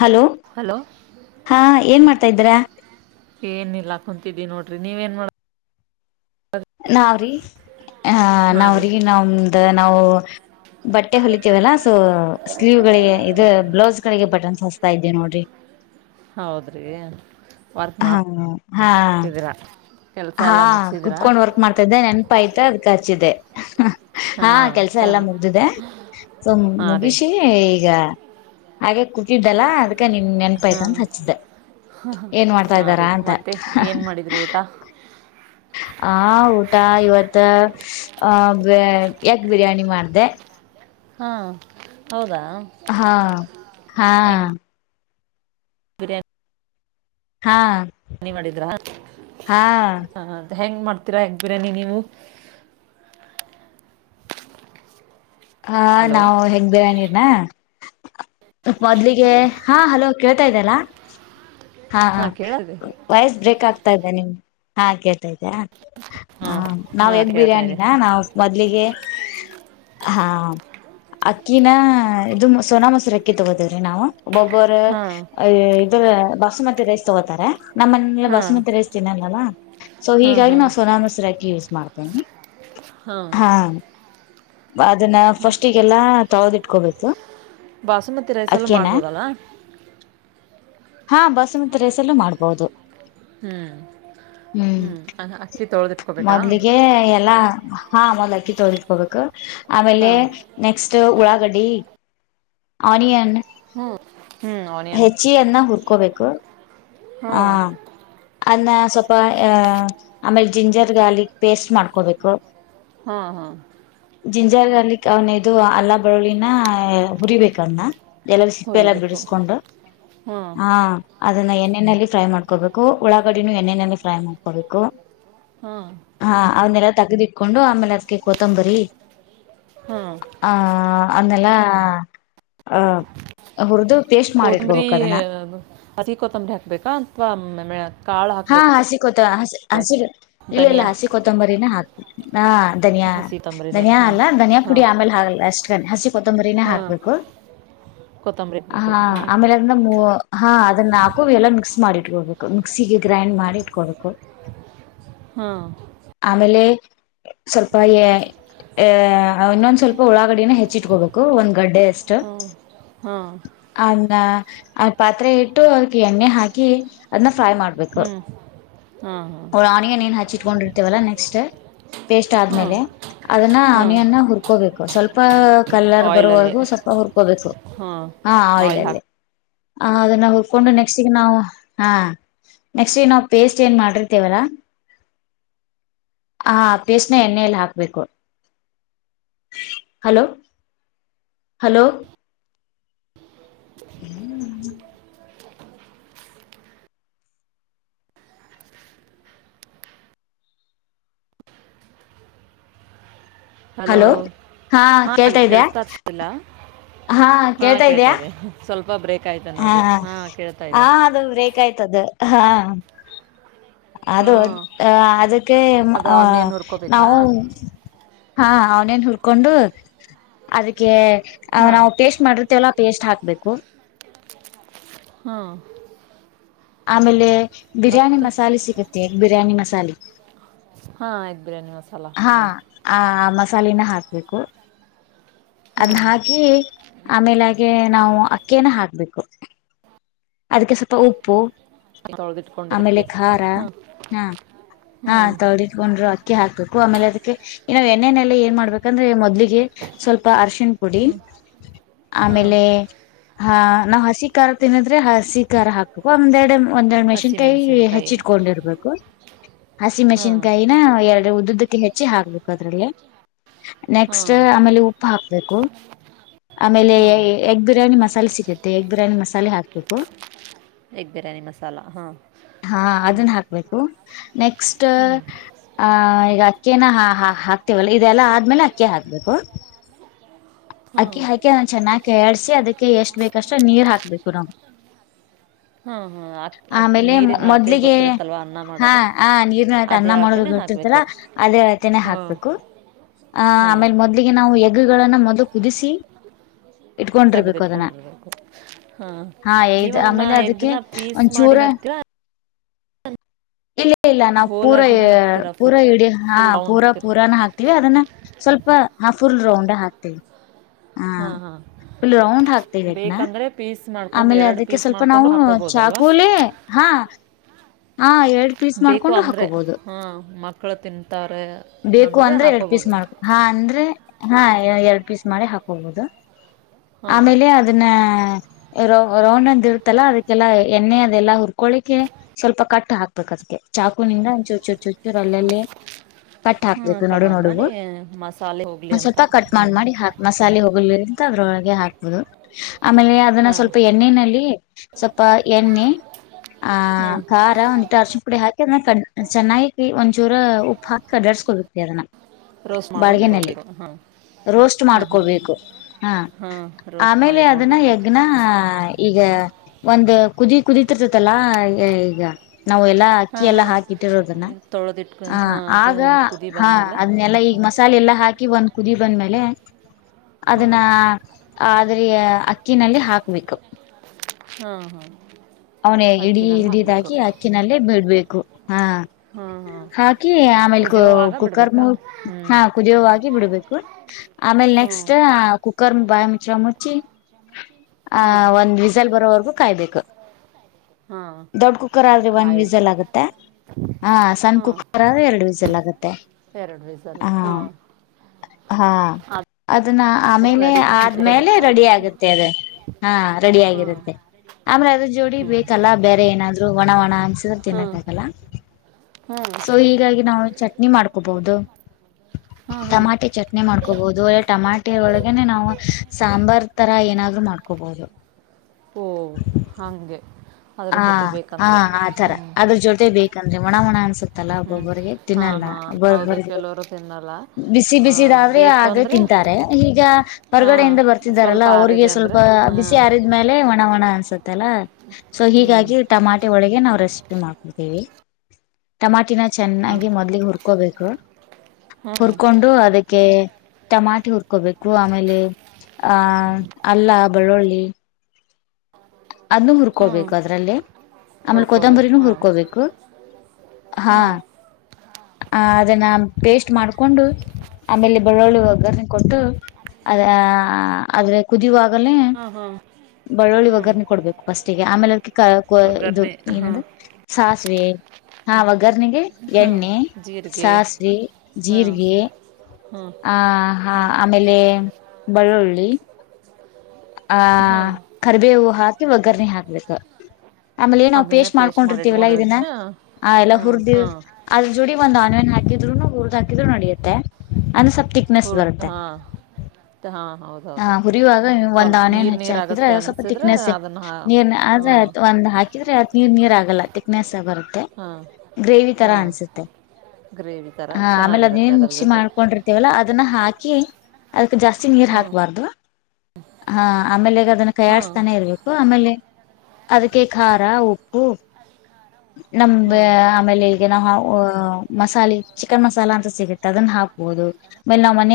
Hello hello ಹಾ ಏನ್ ಮಾಡ್ತ ತ ಇದ್ರೆ ಏನಿಲ್ಲ ಕುಂತಿದ್ದಿ ನೋಡ್ರಿ ನೀವೇನ್ ಮಾಡ ನಾವ್ರಿ ಆ ಹಾಂ ರೀ ನಾವ್ರಿಗೆ ನ್ದ ನಾವು ಬಟ್ಟೆ ಹೊಲಿತೇವಲ್ಲಾ ಸೊ ಸ್ಲೀವ್ ಗಳಿಗೆ ಇದು ಬ್ಲೌಸ್ ಕಡೆಗೆ ಪಟನ್ ಸ ಹಸ್ತಾ ಇದ್ದೆ ನೋಡ್ರಿ ಹೌದ್ರಿ ವರ್ಕ್ ಹಾ ಹಾ ಮಾಡ್ತಿದ್ದೀರಾ ಕೆಲಸ ಹಾ ಎಲ್ಲ ಮುಗಿಸಿದ್ರಾ ಕುೂತ್ಕೊಂಡ್ ವರ್ಕ್ ಮಾಡ್ತಾ ಇದ್ದೆ ನೆನಪ ಆಯ್ತ ಅದಕ ಹಾ ಹಾಂ ಕೆಲ್ಸ ಎಲ್ಲಾ ಚೆನ್ನ ಮುಗ್ದಿದೆ ಸೊ ಹಾಂ ರೀ ಮುಗಿಸಿ ಈಗ ಹಾಗೆ ಕುತಿದ್ದಲ್ಲಾ ಅದ ಈಗ ನಿನ್ ನೆನ್ಪಾಯಯ್ತ ಹಾಂ ಅಂತ ಹಚ್ಚಿದ್ದೆ ಏನ್ ಮಾಡ್ತಾ ಹಾಂ ಇದ್ದಾರ ರೀ ಅಂತ ಮತ್ತೆ ಏನು ಮಾಡಿದ್ರಿ ಊಟ ಆ ಊಟ ಇವತ್ತ ಆ ಯಗ್ ಬಿರಿಯಾನಿ ಮಾಡ್ದ ಹಾ ಹೌದಾ ಹಾ ಹಾ ಎಗ್ ಹಾ ಮನಿ ಮಾಡಿದ್ರಾ ಹಾ ಹ ಹೆಂಗ್ ಮಾಡ್ತೀರಾ ಯಕ್ ಬಿರಿ್ಯಾನಿ ನೀವು ಹಾ ಹಲೋ ನಾವು ಹೆಂಗ ಬೇ ನೀಿರ್ನ ಮೊದ್ಲಿಗೆ ಹಾ ಹಲೋ ಕೇಳ್ತಾ ಇದ್ದಲ್ಲ ಹಾ ಹಾಂ ಕೇಳಿದೆ ವಯಸ್ ಬ್ರೇಕ್ ಆಗ್ ಆತಾ ಇದದೆ ನಿಮ್ ಹಾ ಕೇಳ್ತಾ ಇದ್ದಾ ಹ ಹಾಂ ನಾವ್ ಹಾಂ ಎಗ್ ಕೇಳ್ತಾ ಇದೆ ಬಿರಿಯಾನಿನ ನಾವ್ ಮೊದ್ಲಿಗೆ ಹಾ ಅಕ್ಕಿನ ಇದು ಸೋನಾ ಮೊಸರು ಅಕ್ಕಿ ತಗೋದೇವ್ರಿ ನಾವು ಒಬ್ಬರು ಹಾಂ ಇದ ಬಾಸುಮತಿ ರೈಸ್ ತಗೋತಾರೆ ನಮ್ಮ್ ಮನಲ್ಲ ಹಾಂ ಬಾಸಮತಿ ರೈಸ್ ತಿನ್ನಲ್ಲಲ್ಲ ಸೊ ಹಾಂ ಹೀಗಾಗಿ ನಾವು ಸೋನಾ ಮಶ್ರಾಕಿ ಯೂಸ್ ಮಾಡ್ಬ ಹ [inaudible] ಹಾ ಅದನ್ನ ಫಸ್ಟಿಗೆಲ್ಲಾ ತೊದಿ ಕ ಬಸ ಬಾಸಮತಿ ರೈಸ್ ಎಲ್ಲ ಮಾಡ್ಬೋದಲ್ಲ ಹಾ ಬಸಮತಿ ರೇಸಲ್ಲೂ ಮಾಡ್ಬೋದು ಹ್ಮ್ ಹ್ಮ್ ಅ- ಅಕ್ಕಿ ತೊಳೆದಿಟ್ಕೋಬೇಕಾ ಮೊದ್ಲಿಗೆ ಎಲ್ಲಾ ಹಾ ಅಲ್ಲಕ್ಕಿಟಿಟ್ಬೇಕ ಹ ಆಮೇಲೆ ಹಾ ನೆಕ್ಸ್ಟ್ ಉಳ್ಳಾಗಡ್ಡೆ ಆನಿಯನ್ ಹ್ಮ್ ಹ್ಮ್ ಆನಿಯನ್ ಹೆಚ್ಚಿಯನ್ನ ಹುರ್ಕೋಬೇಕು ಹಾ ಅನ್ನ. ಸ್ವಲ್ಪ ಆಹ ಆಮೇಲೆ ಜಿಂಜರ್ ಗಾರ್ಲಿಕ್ ಪೇಸ್ಟ್ ಮಾಡ್ಕೋಬೇಕು. ಹಾ ಹಾ. ಜಿಂಜರ್ ಅಲಿಕ್ಕೆ ಅವನ ಇದು ಅಲ್ಲ ಬರಳಿನ ಹುರಿಬೇಕನ್ನ. ಎಲ್ಲ ಸಿಪ್ಪೆ ಎಲ್ಲ ಹುರಿಬೇಕು ಬಿಡಿಸಕೊಂಡು ಹಾ ಹ ಅದನ್ನ ಎ. ಎಣ್ಣೆಯಲ್ಲಿ ಫ್ರೈ ಮಾಡ್ಕೋಬೇಕು ಒಳ್ಳಾಗಡಿನೂ ಎಣ್ಣೆಯಲ್ಲಿ ಫ್ರೈ ಮಾಡ್ಕೋಬೇಕು. ಹಾ ಹಾ ಅವನ್ನೆಲ್ಲ. ತೆಗದಿಟ್ಕೊಂಡು ಆಮೇಲೆ ಅದಕ ಕೊತಂಬರಿ. ಹಾ ಹ. ಆಮೇಲಾ ಉರ್ದು. ಕೊದಂಬರಿ ಅತಿ ಕೊತಂಬರಿ ಹ. ಬೇಕಾ ಅಂತವಾ ಮ ಮೇ. ಹಾ ಹಾ ಸಿಿಕೋತ್. ಹ ಹಸಿರು. ಇಲ್ಲ ಇಲ್ಲ ಧನಿಯಾ ಹಸಿ ಕೊತ್ತಂಬರಿನ ಹಾಕ್ ಹ ಧನಿಯಾ ಹಸಿ ತಂಬರಿನೇ ಧನಿಯಾ ಹಾಂ ಅಲ್ಲ ಧನಿಯಾ ಪುಡಿ ಹಾಂ ಆಮೇಲೆ ಹಾಗಲ್ ಅಷ್ಟ ಗ ಹಸಿ ಕೊತ್ತಂಬರಿನೇ ಹಾಂ ಹಾಕ್ಬೇಕು ಕೊತ್ತಂಬರಿ ಹಾಕ್ಬೇಕು ಹ ಹಾಂ ಆಮೇಲೆ ಅದನ್ನ ಹಾ ಅದನ್ನ ಹಾಕು ಎಲ್ಲ ಮಿಕ್ಸ್ ಮಾಡಿಟ್ಕೊಬೇಕು ಮಿಕ್ಸಿಗೆ. ಗ್ರೈಂಡ್ ಮಾಡಿಟ್ಕಡ್ಕು. ಹಾ. ಸ್ವಲ್ಪ ಎ ಆ. ಇನ್ನೊಂದ್ ಸ್ವಲ್ಪ ಉಳಾಗಡಿನ ಹೆಚ್ಚಿಟ್ಕೋಬೇಕು ಒಂದ್ ಗಡ್ಡೆ ಅಷ್ಟು ಹಾಂ ಹಾಂ ಹಾಂ ಅ. ಆ ಪಾತ್ರೆ ಇಟ್ಟು ಅದಕ್ಕೆ ಎಣ್ಣೆ ಹಾಕಿ ಅದನ್ನ ಫ್ರೈ ಮಾಡ್ಬೇಕು ಹ್ಞೂ ಹಾಂ ಆನಿಯನ್ ಏನ್ ಹಚ್ಚಿಟ್ಕೊಂಡಿರ್ತೇವಲ್ಲ ನೆಕ್ಸ್ಟ್ ಪೇಸ್ಟ್ ಹಾಂ ಹಾಂ ಆದ್ಮೇಲೆ ಅದನ್ನ ಹಾಂ ಆನಿಯನ್ ಹುರ್ಕೋಬೇಕು ಸ್ವಲ್ಪ ಕಲರ್ ಆಯಿಲಲ್ಲಿ ಬರುವವರ್ಗೂ ಸ್ವಲ್ಪ ಹುರ್ಕೋಬೇಕು ಹಾಂ ಹ ಆಯಿಲ್ ಆಯಿಲಲ್ಲಿ. ಹಾಕಿ ಹ ಅದನ್ನ ಹುರ್ಕೊಂಡು ನೆಕ್ಸ್ಟ್ಗ ನಾವವು ಹಾ. ನೆಕ್ಸ್ಟ್ ಏ ನಾವು ಪೇಸ್ಟ್ ಏನು ಮಾಡಿರ್ತೇವಲ್ಲಾ ಹ ಪೇಸ್ಟ್ನ ಎಣ್ಣೆಯಲ್ಲಿ ಹಾಕಬೇಕು ಹಲೋ ಹಲೋ. ಹ [inaudible] ಹಲೋ ಹಾ ಕೇಳ್ತಾ ಇದ್ಯಾ ಕೇಳಸ್ತಾಿಲ್ಲ. ಹಾ ಕೇಳ್ತಾ ಇದ್ದಯ. ಸ್ವಲ್ಪ. ಾಯ್ತನ್ನೋ ಅದು ಹಾ ಕೇಳ್ತಾ ಇದೆ. ಬಾಯ್ತದ ಹಾ. ಅದು ಹಾಂ ಅ ಅದಕ್ಕೆ ಅದು ಅಹ ಅವನ್ನೇನು ಹುರ್ಕೋಬೇಕಾ ನಾವು. ಹಾ ಅವನೇನ್ ಉರ್ಕೊಂಡುಅದಕ್ಕೆ. ಆ ಹಾಂ ನಾವು ಪೇಸ್ಟ್ ಮಾಡಿರ್ತೇವಲ್ಲ ಆ ಪೇಸ್ಟ್ ಹಾಕ್ಬೇಕು ಕರ್ [inaudible] ಹಾ. ಆಮೇಲೆ ಬಿರಿಯಾನಿ ಮಸಾಲೆ ಸಿಗುತ್ತೆ ಬಿರಿಯಾನಿ ಮಸಾಲೆ ಹಾಂ ಆಯ್ತು ಬಿರಿಯಾನಿ ಮಸಾಲ ಹಾ ಹಾಂ ಮಸಾಲೆಿನ ಹಾಕ್ಬೇಕು ಹಾಂ ಅದನ್ನ ಹಾಕಿ ಆಮೇಲೆ ಹಾಗೆ ನಾವು ಅಕ್ಕೇನ ಹಾಕ್ಬೇಕು ಅದಕ್ಕೆ ಸ್ವಲ್ಪ ಉಪ್ಪು ಆಮೇಲೆ ತೊಳೆದಿಟ್ಕೊಂಡಿರೋಕೆ ಖಾರ ಹಾಂ ಹಾ ಹಾ ಹ್ಞೂ ತಳಿಕೊಂಡ್ರು ಅಕ್ಕಿ ಹಾಕುತ್ತ ಆಮೇಲೆ ಅದಕ್ಕೆ ಇನ್ನು ಎಣ್ಣಲ್ಲ ಏನ್ ಮಾಡ್ಬೇಕಂದ್ರೆ ಮೊದ್ಲಿಗೆ ಸ್ವಲ್ಪ ಚಿನ್ ಪುಡಿ ಹಾಂ ಆಮೇಲೆ ಹ ನಾ ಹಸಿ ಕಾರ್ತಿನ ಅ್ರೆ ಹಸಿ ಖ ಹಾಕ ಒಂದ್ೆ ಒಂದೆರಡು ಮೆಷಿನ್ಕಾಯಿ ಹಸಿಮೆಣಸಿನ್ಕಾಯಿ ಹೆಚ್ಚಿಟ್ಕೊಂಡಿರ್ಬೇಕು ಹಸಿ ಹಾಂ ಮೆಷಿನ್ಕಾಯಿನ ಎರಡು ಉದ್ದ ಹೆಚ್ಚಿ ಹಗ್ಬೇಕು ಅದ್ರಲ್ಲೇ ನೆಕ್ಸ್ಟ್ ಹಾಂ ಆಮೇಲೆ ಉಪ್ಪು ಹಾಕ್ಬೇಕು ಆಮೇಲೆ ಹಾಂ ಎಗ್ ಬಿರಿಯಾನಿ ಮಸಾಲ ಸ ಸಿುತ್ತೆ ಎಗ್ ಬ್ರಾನಿಸಾಲ ಹಾಕಿ ಹಕ್ಕ [unintelligible] ಎಗ್ ಬಿರಿಯಾನಿ ಮಸಾಲ ಹಾಂ ಹಾ ಹ್ಞೂ ಅದನ್ನ ಹಾಕ್ಬೇಕು ನೆಕ್ಸ್ಟ್ ಹ್ಞೂ ಆ ಈಗ ಅಕ್ಕೇನ ಹಾಕ್ತವಲ್ಲ ಇದೆಲ್ಲಾ ಆದ್ಮೇಲೆ ಅಕ್ಕಿ ಹಾಕ್ಬೇಕು ಹಾಂ ಅಕ್ಕಿ ಹಾಕಿ ಚೆನ್ನಾಗ ಕೆ್ಯಾಡ್ಸಿ ಅದಕ್ಕೆ ಎಷ್ಟ್ ಬೇಕಷ್ಟು ನೀರ್ ಹಾಕ್ಬೇಕು ನಮ್ ಹಾಂ ಹಾಂ ಅಕ್ ಆಮೇಲೆ ನೀರಿನ ಅಳತೆ ಮೊದ್ಲಿಗೆ ಗೊತ್ತಿರುತ್ತಲ್ವ ಅನ್ನ ಹಾ ಮಾಡೋದು ಆ ನೀರ್ನತ ಅದೇ ಅನ್ನ ಮಾಡದು ಅಳತೆನೇ ಗೊಟ್ಟಿರ್ತಾರ ಹಾಕಬೇಕು ಅದೇ ಆತನೆೇ ಹಾಂ ಹಾಕ್ಬೇಕು ಆ ಹಾಂ ಆಮೇಲೆ ಮೊದ್ಲಿಗೆ ನಾವು ಗಳನ್ನು ಕುದಿಸಿ ಇಟ್ಕೊಂಡಿರ್ಬೇಕು ಅದನ್ನ ಸಗದಿಟ್ಕೊಂಡಿರ್ಬೇಕು ಹಾ ನೀವ ಇದ್ ಅವನ್ನ ಆಮೇಲೆ ಅದಕ್ಕೆ ಎಗ್ನ ಪೀಸ್ ಮಾಡಿ ಒಂಚೂರ ಹಾಕ್ತೀರ ಇಲ್ಲ ಇಲ್ಲ ನಾವು ಪೂರಾ ಹೋಲಾಗಿನ ಹಾಕ್ತೀರಾ ಫುಲ್ ಪೂರಾ ಇಡೀ ಹಾ ಫುಲ್ ರೌಂಡ್ ಪೂರಾ ಹಾಕ್ತೀರಾ ಪೂರಾನ ಹಾಕ್ತಿೀವಿ ಅದನ್ನ ಸ್ವಲ್ಪ ಫುಲ್ ರೌಂಡ್ ಹಾಕ್ತವಿ ಹಾ ಹಾಂ ಹಾಂ ಫುಲ್ ರೌಂಡ್ ಹಾಕ್ತೇಬೇಕನಾ ಬೇಕಂದರೆ ಪೀಸ್ ಮಾಡ್ಕೊಂಡು ಆಮೇಲೆ ಎರಡು ಅದಕ್ಕೆ ಪೀಸ್ ಸ್ವಲ್ಪ ಮಾಡಿಕೊಂಡು ನಾವು ಹಾಕೋಬೋದಲ್ವಾ ಚಾಕೋಲಿ ಹಾ ಹಾ ಎರಡ್ ಪೀಸ್ ಬೇಕು ಮಾಡ್ಕೊಂಡು ಅಂದರೆ ಹಾಕೋಬಹುದು ಹಾಂ ಮಕ್ಕಳು ತಿಂತಾರೆ ಬೇಕು ಅಂದರೆ ಅಂದ್ರೆ ಎರಡ್ ಪೀಸ್ ಹಾಕೋಬೋದು ಮಾಡ್ಕೊ ಹಾ ಅಂದ್ರೆ ಹಾ ಎರಡು ಪೀಸ್ ಮಾಡಿ ಹಾಕೋಗಬಹುದು ಹಾಂ ಆಮೇಲೆ ಅದನ್ನ ರೋ ರೋಣಂತೃತಲ್ಲ ಅದಕ್ಕೆಲ್ಲ ಎಣ್ಣ್ ಅದೆಲ್ಲ ಉರು ಕೊೋಳಿಕೆ ಸ್ವಲ್ಪ ಕಟ್ಟ ಹಾಕ್ಬೇಕ ಅದಕ್ಕೆ ಚಾಕುನಿಂದಂಚುು ಅಲ್ಲಲ್ಲೇ ಕಟ್ ಹಾಂ ಹಾಕ್ಬೇಕು ಕಟ್ ನೋಡು ನೋಡು ಮಾಡಿ ಒ ಮಸಾಲೆ ಹೋಗಲಿ ಅಂತ ಸ್ವಲ್ಪ ಕಟ್ ಹ್ಞೂ ಮಾಡ್ ಮಾಡಿ ಹಾಕ್ ಮಸಾಲೆ ಹೋಗಲ್ ಅವ್ರೊಳಗೆ ಹಾಕ್ಬಹುದು ಆಮೇಲೆ ಅದನ್ನ ಹಾಂ ಸ್ವಲ್ಪ ಎಣ್ಣಿನಲ್ಲಿ ಸ್ವಲ್ಪ ಎಣ್ಣೆ ಆಹ ಹಾಂ ಖಾರ ಒಂದಿಟ್ಟ ಅರಶಿನ ಪುಡಿ ಹಾಕಿ ಅದ ಕ ಚೆನ್ನಾಗಿ ಒಂದ್ಚೂರ ಉಪ್ಪು ಹಾಕ ಕದಡಸ್ಕೊಳ್ಬೇಕರಿ ಅದನ್ನ ರೋಸ್ಟ್ ಮಾಡ್ಕೊಂಡು ಬಾಳ್ಗೆನಲ್ಲಿ ಇಟ್ೋಬೇಕು ಹಾ ರೋಸ್ಟ್ ಹಾ ಹಾ ಮಾಡ್ಕೋಬೇಕು ಹಾ ರೋಸ್ಟ್ ಮಾಡಿ ಆಮೇಲೆ ಅದನ್ನ ಇಟ್ಕಳ್ಬೇಕು ಯಜ್ಞ ಈಗ ಒಂದು ಕುದಿ ಕುುದತಿರ್ತತಲ್ಲಾ ಈಗ ನಾವು ಎಲ್ಲಾ ಅಕ್ಕಿ ಹಾಂ ಎಲ್ಲಾ ಹಾಂ ಹಾಕಿಟ್ಟಿರೋದನ್ನ ತೊಳೆದಿಟ್ಕೊ ಆ ಹಾಂ ಅದು ಆಗ ಒಂದು ಕುದಿ ಹಾ ಬಂದಮೇಲೆ ಅದನ್ನೆಲ್ಲಾ ಈಗ ಮಸಾಲೆ ಎಲ್ಲಾ ಹಾಕಿ ಒಂದ್ ಕುದ ಬಂದ ಮೇಲೆ ಹಾಂ ಅದನ್ನ ಅದ್ರ ಅಕ್ಕಿನಲ್ಲಿ ಹಾಕ್ಬೇಕಪ್ಪ ಹಾಂ ಹಾಂ ಅವನ ಇಡೀ ಅಕ್ಕಿನಲ್ಲಿ ಹಾಕಬೇಕು ಹಿಡಿದಾಗಿ ಅಕ್ಕಿನಲ್ಲೇ ಬಿಡ್ಬೇಕು ಹಾ ಹಾಂ ಹಾಂ ಹಾಕಿ ಆಮೇಲ್ ಕುದಿಯೋವಾಗ ಕುಕ್ಕರ್ ಬಿಡಬೇಕಾ ಮು ಹ್ಞೂ ಹಾ ಕುದಿಯೋವಾಗಿ ಬಿಡ್ಬೇಕು ಆಮೇಲ್ ಹ್ಞೂ ನೆಕ್ಸ್ಟ್ ಕುಕ್ಕರ್ ಬಾಯ ಮುಚ್ಚ ಮುಚ್ಚಿ ಹಾ ವಿಸಾಲ್ ಬರೋವರ್ಗೂ ಕಾಯ್ಬೇಕು ಹಾಂ ದೊಡ್ಡ ಕುಕ್ಕರ್ ಆದ್ರೆ ಒಂದ್ ಕಾಯಬೇಕು ವಿಸಲ್ ಆಗುತ್ತೆ ಹ ಸಣ್ಣ ಹಾಂ ಕುಕ್ಕರ್ ಆದ್ರೆ ಎರಡು ವಿಸಲ್ ಆಗುತ್ತೆ ಎರಡು ವಿಸಲ ಹ ಹಾಂ ಹಾ ಅದನ್ನ ಆದರೆ ಆಮೇಲೆ ರೆಡಿ ಆದ್ಮೇಲೆ ಆಗುತ್ತಾ ರೆಡಿ ಆಗುತ್ತೆ ಅದ ಹಾ ರೆಡಿ ಹಾಂ ಆಗಿರುತ್ತೆ ಆಮ್ರೆ ಅದ್ರ ಜೋಡಿ ಹ್ಞೂ ಬೇಕಲ್ಲ ಬೇರೆ ಏನಾದ್ರು ಒಣ ಒಣ ಅನ್ಸಿದ್ರೆ ಹಾಂ ತಿನ್ನಕ್ ಆಗಲ್ಲ ಹಾಂ ಸೊ ಹೀಗಾಗಿ ನಾವು ಚಟ್ನಿ ಮಾಡ್ಕೋಬಹುದು ಹಾಂ ಹಾಂ ಟಮಾಟೆ ಚಟ್ನಿ ಮಾಡ್ಕೋಬಹುದು ಅಲ್ಲ ಟಮಾಟೆ ಒಳಗನೆ ನಾವು ಸಾಂಬಾರ್ ತರ ಏನಾದ್ರೂ ಮಾಡ್ಕೋಬಹುದು ಓ ಹಾಗೆ ಹ ಅದರ ಜೊತೆ ಹಾ ಬೇಕಂದರೆ ಆತರ ಹ್ಞೂ ಅದ್ರ ಜೊತೆ ಬೇಕಂದ್ರೆ ಒಣ ಹಣ ಅನ್ಸುತ್ತಲ್ಲ ಹ್ಮ್ ಒಬ್ಬೊಬ್ಬರ್ರಿಗೆ ಹಾ ತಿನ್ನಲ್ಲ ಹಾ ಹೌದು ಒಬ್ಬೊಬ್ಬಿಗೆ ಕೆಲವರು ತಿನ್ನಲ್ಲ ಬಿಸಿ ಆ ಬಿಸಿದಾದ್ರೆ ಬೇಕು ಆಗೇ ಅಂದ್ರೆ ತಿಂತಾರೆ ಈಗ ಹಾ ಹೊರ್ಗಡೆಯಿಂದ ಸ್ವಲ್ಪ ಬರ್ತಿದ್ದಾರಲ್ಲ ಅವ್ರಿಗೆ ಆರಿದೆ ಸ್ವಲ್ಪ ಅಂದ್ರೆ ಹಾ ಬಿಸಿ ಯಾರಿದ್ಮೇಲೆ ಒಣಾವಣ ಆಸೆ ತಲ್ಲ ಹ್ಮ್ ಹೀಗಾಗಿ ಟಮಾಟೆ ಒಳಗೆ ನಾವು ರೆಸಿಪಿ ಮಾಡ್ಬವಿ ಟಮಾಟಿನ ಚೆನ್ನಾಗಿ ಮೊದ್ಲಿಿಗೆ ಹುರ್ಕೋಬೇಕು ಹ್ಮ್ ಹ್ಮ್ ಹುರ್ಕೊಂಡು ಅದಕ್ಕೆ ಟಮಾಟೆ ಹುರ್ಕೋಬೇಕು ಆಮೇಲೆ ಆಹ ಅಲ್ಲ ಬೆಳ್ಳುಳ್ಳಿ ಅದನ್ನು ಹ್ಮ್ ಹುರ್ಕೊಬೇಕು ಅದ್ರಲ್ಲಿ ಆಮೇಲೆ ಹುರ್ಕೋಬೇಕು ಕೊದಂಬರಿನೂ ಹಾ ಹುರ್ಕೋಬೇಕು ಹಾ ಅದನ್ನ ಪೇಸ್ಟ್ ಮಾಡಕೊಂಡು ಆಮೇಲೆ ಬೆಳ್ಳುಳ್ಳಿ ಒಗ್ಗರ್ರಣ ಕೊಟ್ಟು ಅದ ಅ್ರೆ ಕುದಿಯುವಾಗ ಆಲೇ ಹಾ ಹಾ ಬಳ್ಳೋಳ್ಳಿಾಗ ಹ್ಞೂ ಬೇಕು ಸ್ ಆಮೇ ಇದು ಒಗ್ಗರಣೆ ಹಾಂ ಏ್ರ ಸ್ ಹಾ ಗರ್ನಿಗೆ ಹಾಂ ಎಣ್ಣೆ ಜೀರಿಗೆ ಸಾಸಿವ ಹಾಂ ಜೀರಿಗೆ ಹಾಂ ಆ ಹ್ಞೂ ಆಮೇಲೆ ಬೆಳ್ಳುಳ್ಳಿ ಆ ಹಾಂ ಕರ್ಬೇವು ಹಾತ್ ವಗರ್ ನೀ ಹಾಕ್ಬೇಕತ ಆಮೇಲೆ ಏನ್ಾವ್ ಅದನ್ನೇ ಪೇಸ್ಟ್ ಮಾಡಿ ಮಾಡ್ಕೊಂಡಿರ್ತೀವಲ್ಲಾ ಇದನ್ನ ಇಟ್ಕೊಂಡಿರ್ತೀನ ಆ ಎಲ್ಲ ಹಾಂ ಹುರ್ದ್ ಹಾಂ ಅದ್ರ ಜೋಡಿ ಒಂದ್ ಆನ್ನ್ ಹಾಕಿ ಹಾಕಿದ್ರುನು ಉರ್ದ ಹಾಕಿದ್ರು ನಡೆಯುತ್ತೆ ಅಂದಸ ಹ ಹಾ ಹಾ ಹಾ ೌದ ಹೌದ ಒಂದು ಆಣೆಣ್ ಹಚ್ಚಿ ಹಾಕಿದ್ರೆ ಸ್ವಲ್ಪ ತಿಕ್ನೆಸ್ ಅದನ್ನು ನೀರ್ ಹ್ಞೂ ಆದ್ರೆ ಒಂದ ಹಾಕಿದ್ರೆ ನೀ ಬ ಹಾಂ ಗ್ರೇವಿ ತರ ಹಾಂ ಅಸುತ್ತೆ ಗ್ರೇವಿ ಥರ ಹ ಆಮೇಲೆ ಅದ ಚೆನ್ನಾಗಿರುತ್ತೆ ಅದ್ರ ಮಿಕ್ಸಿ ಜೊತೆ ಮಾಡಕೊಂಡಿರ್ತವಲ್ಲ ಅದನ್ನ ಹಾಕಿ ಕ ಅದಕ್ಕೆ ಜಾಸ್ತಿ ನೀರ್ ಹಾಂ ಹಾಕ್ಬಾರ್ದವಾ ಹಾ ಆಮೇಲೆಗ ಅದನ್ನ ಹಾಂ ಕೈಯಡ್ಿಸತಾನೆ ಇರ್ಬೇಕು ಆಮೇಲೆ ಅದಕ್ಕೆ ಖಾರ ಉಪ್ಪು ನಮ್ದ ಹ್ಞೂ ಆಮೇಲೆ ನವು್ ಮಸಾಲೆ ಚಿಕನ್ ಮಸಾಲ ಅಂತ ಸಿಗುತ್ತೆ ಅದನ್ನ ಹಾಕಬಹುದು ಆೇಲೆ ನಾ್ ಮನ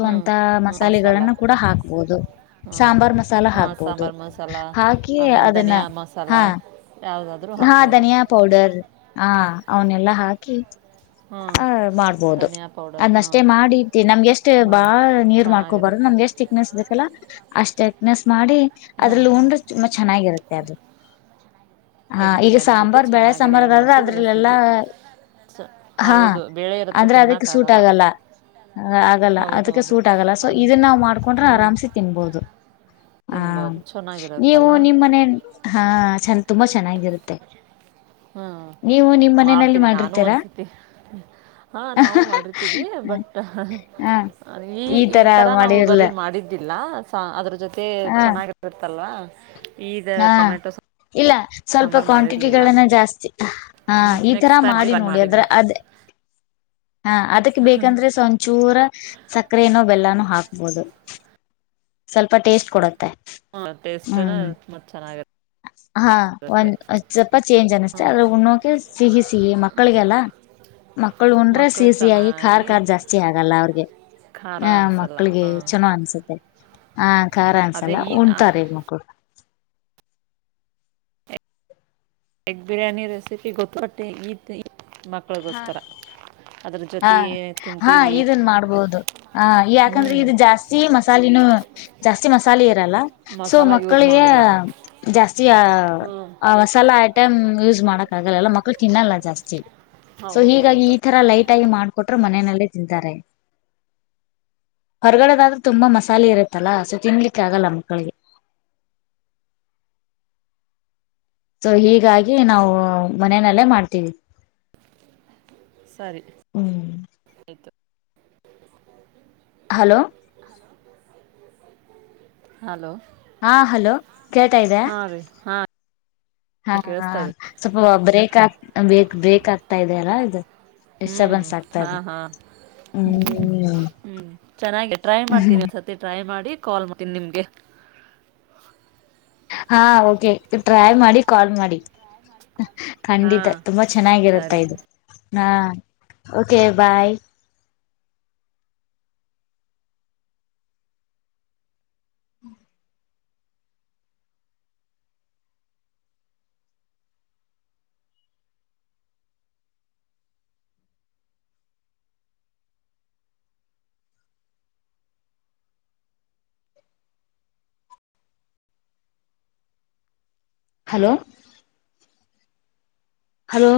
ಹ್ಞೂ ಹ್ಞೂ ಮಸಾಲ ಮಸಾಲೆಗಳಗಳನ್ನು ಕೂಡ ಹಾಕ್ಬಹುದು ಹ್ಞೂ ಸಾಂಬಾರ್ ಮಸಾಲ ಹಾಂ ಹಾಕ್ಬೋುದು ಸಾಂಬಾರು ಮಸಾಲ ಹಾಕಿ ಆಮೇಲೆ ಅದನ್ನ ಧನಿಯಾ ಮಸಾಲ ಹಾ ಯಾವುದಾದ್ರೂ ಹಾ ಹಾಕ್ಬೋದು ಧನಿಯಾ ಪೌಡರ್ ಹಾ ಅವನೆಲ್ಲಾ ಹಾಕಿ ಹ್ಞೂ ಆ ಮಾಡ್ಬೋದು ಧನಿಯಾ ಪೌಡರ್ ಹಾಂ ಅದನಷ್ಟೇ ಮಾಡಿತಿೀ ನಮ್ಗೆ ಎಷ್ಟ್ ಹಾಂ ಬಾಳ ನೀರ್ ಮಾಡ್ಕೊಬಾರು ಚೆನ್ನಾಗಿರುತ್ತೆ ನಮ್ಗೆ ಎಷ್ಟ್ ಚಕ್ನೆಸ್ ಇದಕ್ಕಲ್ಲ ಅಷ್ಟ ಎಕ್ನೆಸ್ ಮಾಡಿ ಹಾಂ ಅದ್ರಲ್ಲ ಹಾಂ ಉಂಡ್ರೆ ತುಂಬಾ ಚೆನ್ನಾಗಿರುತ್ತೆ ಅದು ಹಾ ಎಗ್ ಈಗ ಬಿರಿಯಾನಿ ಜೊತೆ ಸಾಂಬಾರ್ ಬೆಳೆ ಚೆನ್ನಾಗಿ ಸಾಂಬಾರ್ ಹೇಳಿ ಅದಾದ್ರೆ ಮಾಡಿಸಿದ ಅದ್ರಲ್ಲೆಲ್ಲಾ ರೆಸಿಪಿ ಸೊ ಹಾ ಹೌದು ಬೇಳೆ ಇರುತ್ತೆ ಅಂದ್ರೆ ಅದಕ್ಕೆ ಸೂಟ್ ತಿನ್ನೋಕ್ಕಾಗಲ್ಲ ಆಗಲ್ಲ ಆಗಲ್ಲ ಅದಕ್ಕೆ ಹೌದೌದು ಸೂಟ್ ಆಗಲ್ಲ ಸೊ ಅನ್ ಇದನ್ನ ನಾವ್ ಮಾಡ್ಕೊಂಡ್ರೆ ಹ್ಞೂ ಆರಾಮ್ಸಿ ತಿನ್ಬೋದು ಹಾ ತಿನ್ಬೋದು ನೀವು ಚೆನ್ನಾಗಿರುತ್ತಲ್ಲ ನಿಮ್ಮನೆ ಹಾ ಚ ತುಂಬಾ ಚೆನ್ನಾಗಿರುತ್ತೆ ಹ್ಮ್ ನೀವು ನಿಮ್ ಮನೆಯಲ್ಲಿ ಮಾಡ್ತೀನಿ ನಾನು ಮಾಡಿರ್ತೀರಾ ಒಂದ್ಸತಿ ಹಾ ನಾವು ಮಾಡಿರ್ತೀವಿ ಬಟ್ ಹ ಈ ಈ ತರ ನಾವು ಬರ ಮಾಡಿದ್ದಿಲ್ಲ ಅದ್ರ ಜೊತೆ ಹ ಚೆನ್ನಾಗಿರುತ್ತಲ್ವಾ. ಹ. ಈದು ಹಾ ಟೊಮ್ಯಾಟೊ ಸಾ. ಇಲ್ಲ ಸ್ವಲ್ಪ ಕ್ವಾಂಟಿಟಿಗಳನ್ನ ಜಾಸ್ತಿ. ಹಾ ಈ ತರ ನೆಕ್ಸ್ಟ್ ಟೈಮ್ ಮಾಡಿ ಟ್ರೈ ನೋಡಿ ಅದ್ರ ಮಾಡೀನಿ ಅದೇ. ಹಾ ಅದಕ್ ಬೇಕಂದ್ರೆ ಸಂಚೂರ ಸಕ್ಕರೆನೋ ಬೆಲ್ಲನೋ ಹಾಕ. ಹೌದು ಸ್ವಲ್ಪ ಟೇಸ್ಟ್ ಕೊಡ. ಮತ್ತೆ ಟೇಸ್ಟೂ ಹ್ಮ್. ಮತ್ತು ಹಾ ಚೆನ್ನಾಗಿರುತ್ತೆ ಒಂದ್್ ಸ್ವಪ ಚೇಂಜ್ ಅನ್ನಸ್ತತೆ ಹ್ಞೂ ಆದ್ರೆ ಉಣ್ಣೋಕೆ ಸಿಹಿ ಸಿಹಿ ಮಕ್ಕಳಿಗೆಲ್ಲ ಮಕ್ಳ ಉಣ್ರೆ ಮಕ್ಕಳು ಸಿಹ ಸಿಿಯಾಗಿಿ ಖಾರ್ ಚೆನ್ನಾಗಿ ಖಾರ್ ಜಾಸ್ತಿ ಆಗಲ್ಲ ಅವ್ರಿಗೆ ಖಾರ ಆ ಅನ್ಸಲ್ಲ ಮಕ್ಳಿಗೆ ಹಾಂ ಚನೋ ಅನ್ಸುತ್ತೆ. ಹ. ಹಾ ಖಾರ್ ಅದೇ ಅನ್ಸಲ್ಲ ಈ ಉಂಟಾರ ಈ ಮಕ್ಕಳು. ಎಗ್ ಬಿರಿಯಾನಿ ರೆಸಿಪಿ ಗೊತ್ತುಪಟ್ಟೆ ಈತ್ತು. ಹ ಹ ಜೊತೆ ಹಾ ತಿಂತೀವಿ ಇದನ್ ಮಾಡ್ಬೋದು ಹ ಹ್ಞೂ ಯಾಕಂದ್ರೆ ಇದು ಜಾಸ್ತಿ ಮಸಾಲಿನೂ ಜಾಸ್ತಿ ಮಸಾಲೆ ಇರಲ್ಲ ಸೊ ಮಸಾಲ ಯೂಸ್ ಮಕ್ಕಳಿಗೆ ಮಾಡಿಲ್ಲ ಜಾಸ್ತಿ ಹ್ಞೂ ಆ ಮಸಾಲ ಆ. ಟೈ್ ಯೂಸ್ ಮಾಡಕ್ ಆಗಲ್ಲ ಮಕ್ಳ ತಿನ್ನಲ್ಲ ಜಾಸ್ತಿಲ್ಲಿಹ ಸೊ ಹೌದು ಹೀಗಾಗಿ ಹೌದು ಈ ತರ ಲೈಟ್ ಆಗಿ ಮಾಡ್ಕಹ ಕೊಟ್ರ ಮನೆಯಲ್ಲೇ ತಿಂತಾರೆ ಹೊರಗಡೆದಾದ್ರೆ ತುಂಬಾ ಮಸಾಲೆ ಇರುತ್ತಲ್ಲ ಸೊ ತಿನ್ಲಿಕ್ಕೆ ಆಗಲ್ಲ ಮಕ್ಕಳಿಗೆ. ಸೊ ಹೀಗಾಗಿ ನಾವು ಮನನಲ್ಲೇ ಮಾಡ್ತೀವಿ. ಸರಿ ಹ್ಮ್ ಆಯ್ತು. ಹಲೋ. ಹಲೋ. ಹಾ ಹಲೋ. ಕೇಳ್ತಾ ಇದದೆ ಹಾಂ ರೀ ಹಾಂ ಹ ಕೇಳಿಸ್ತಾ ಇದೆ ಸ್ವಲ್ಪ ಬ್ರೇಕ್. ಬೇಕಕ್ ಬೇಕಾಗ್ತಾ ಇದದೆ ಅಲ್ಲಾ ಇದು. ಹ್ಮ್ ಡಿಸ್ಟರ್ಬೆನ್ಸ್ ಆಗ್ತಾ ಹಾ ಇದೆ ಹಾ ಹ್ಮ್ ಹ್ಮ್ ಚೆನ್ನಾಗಿ ಟ್ರೈ ಹ್ಮ್ ಮಾಡ್ತೀನಿ ಸತಿ ಟ್ರೈ ಮಾಡಿ. ಕಾಲ್ ಮಾಡ್ತೀನಿ ನಿಮ್ಗೆಹ ಹಾ ಓಕೆ ಟ್ರೈ ಮಾಡಿ ಕಾಲ್ ಮಾಡಿ. ಖಂಡಿತ ಹಾಂ ತುಂಬಾ ಚೆನ್ನಾಗಿರುತ್ತಾ ಸರಿ ಇದು. ಹಾ ಓಕೆ ಬಾಯ್. ಹಲೋ. ಹಲೋ.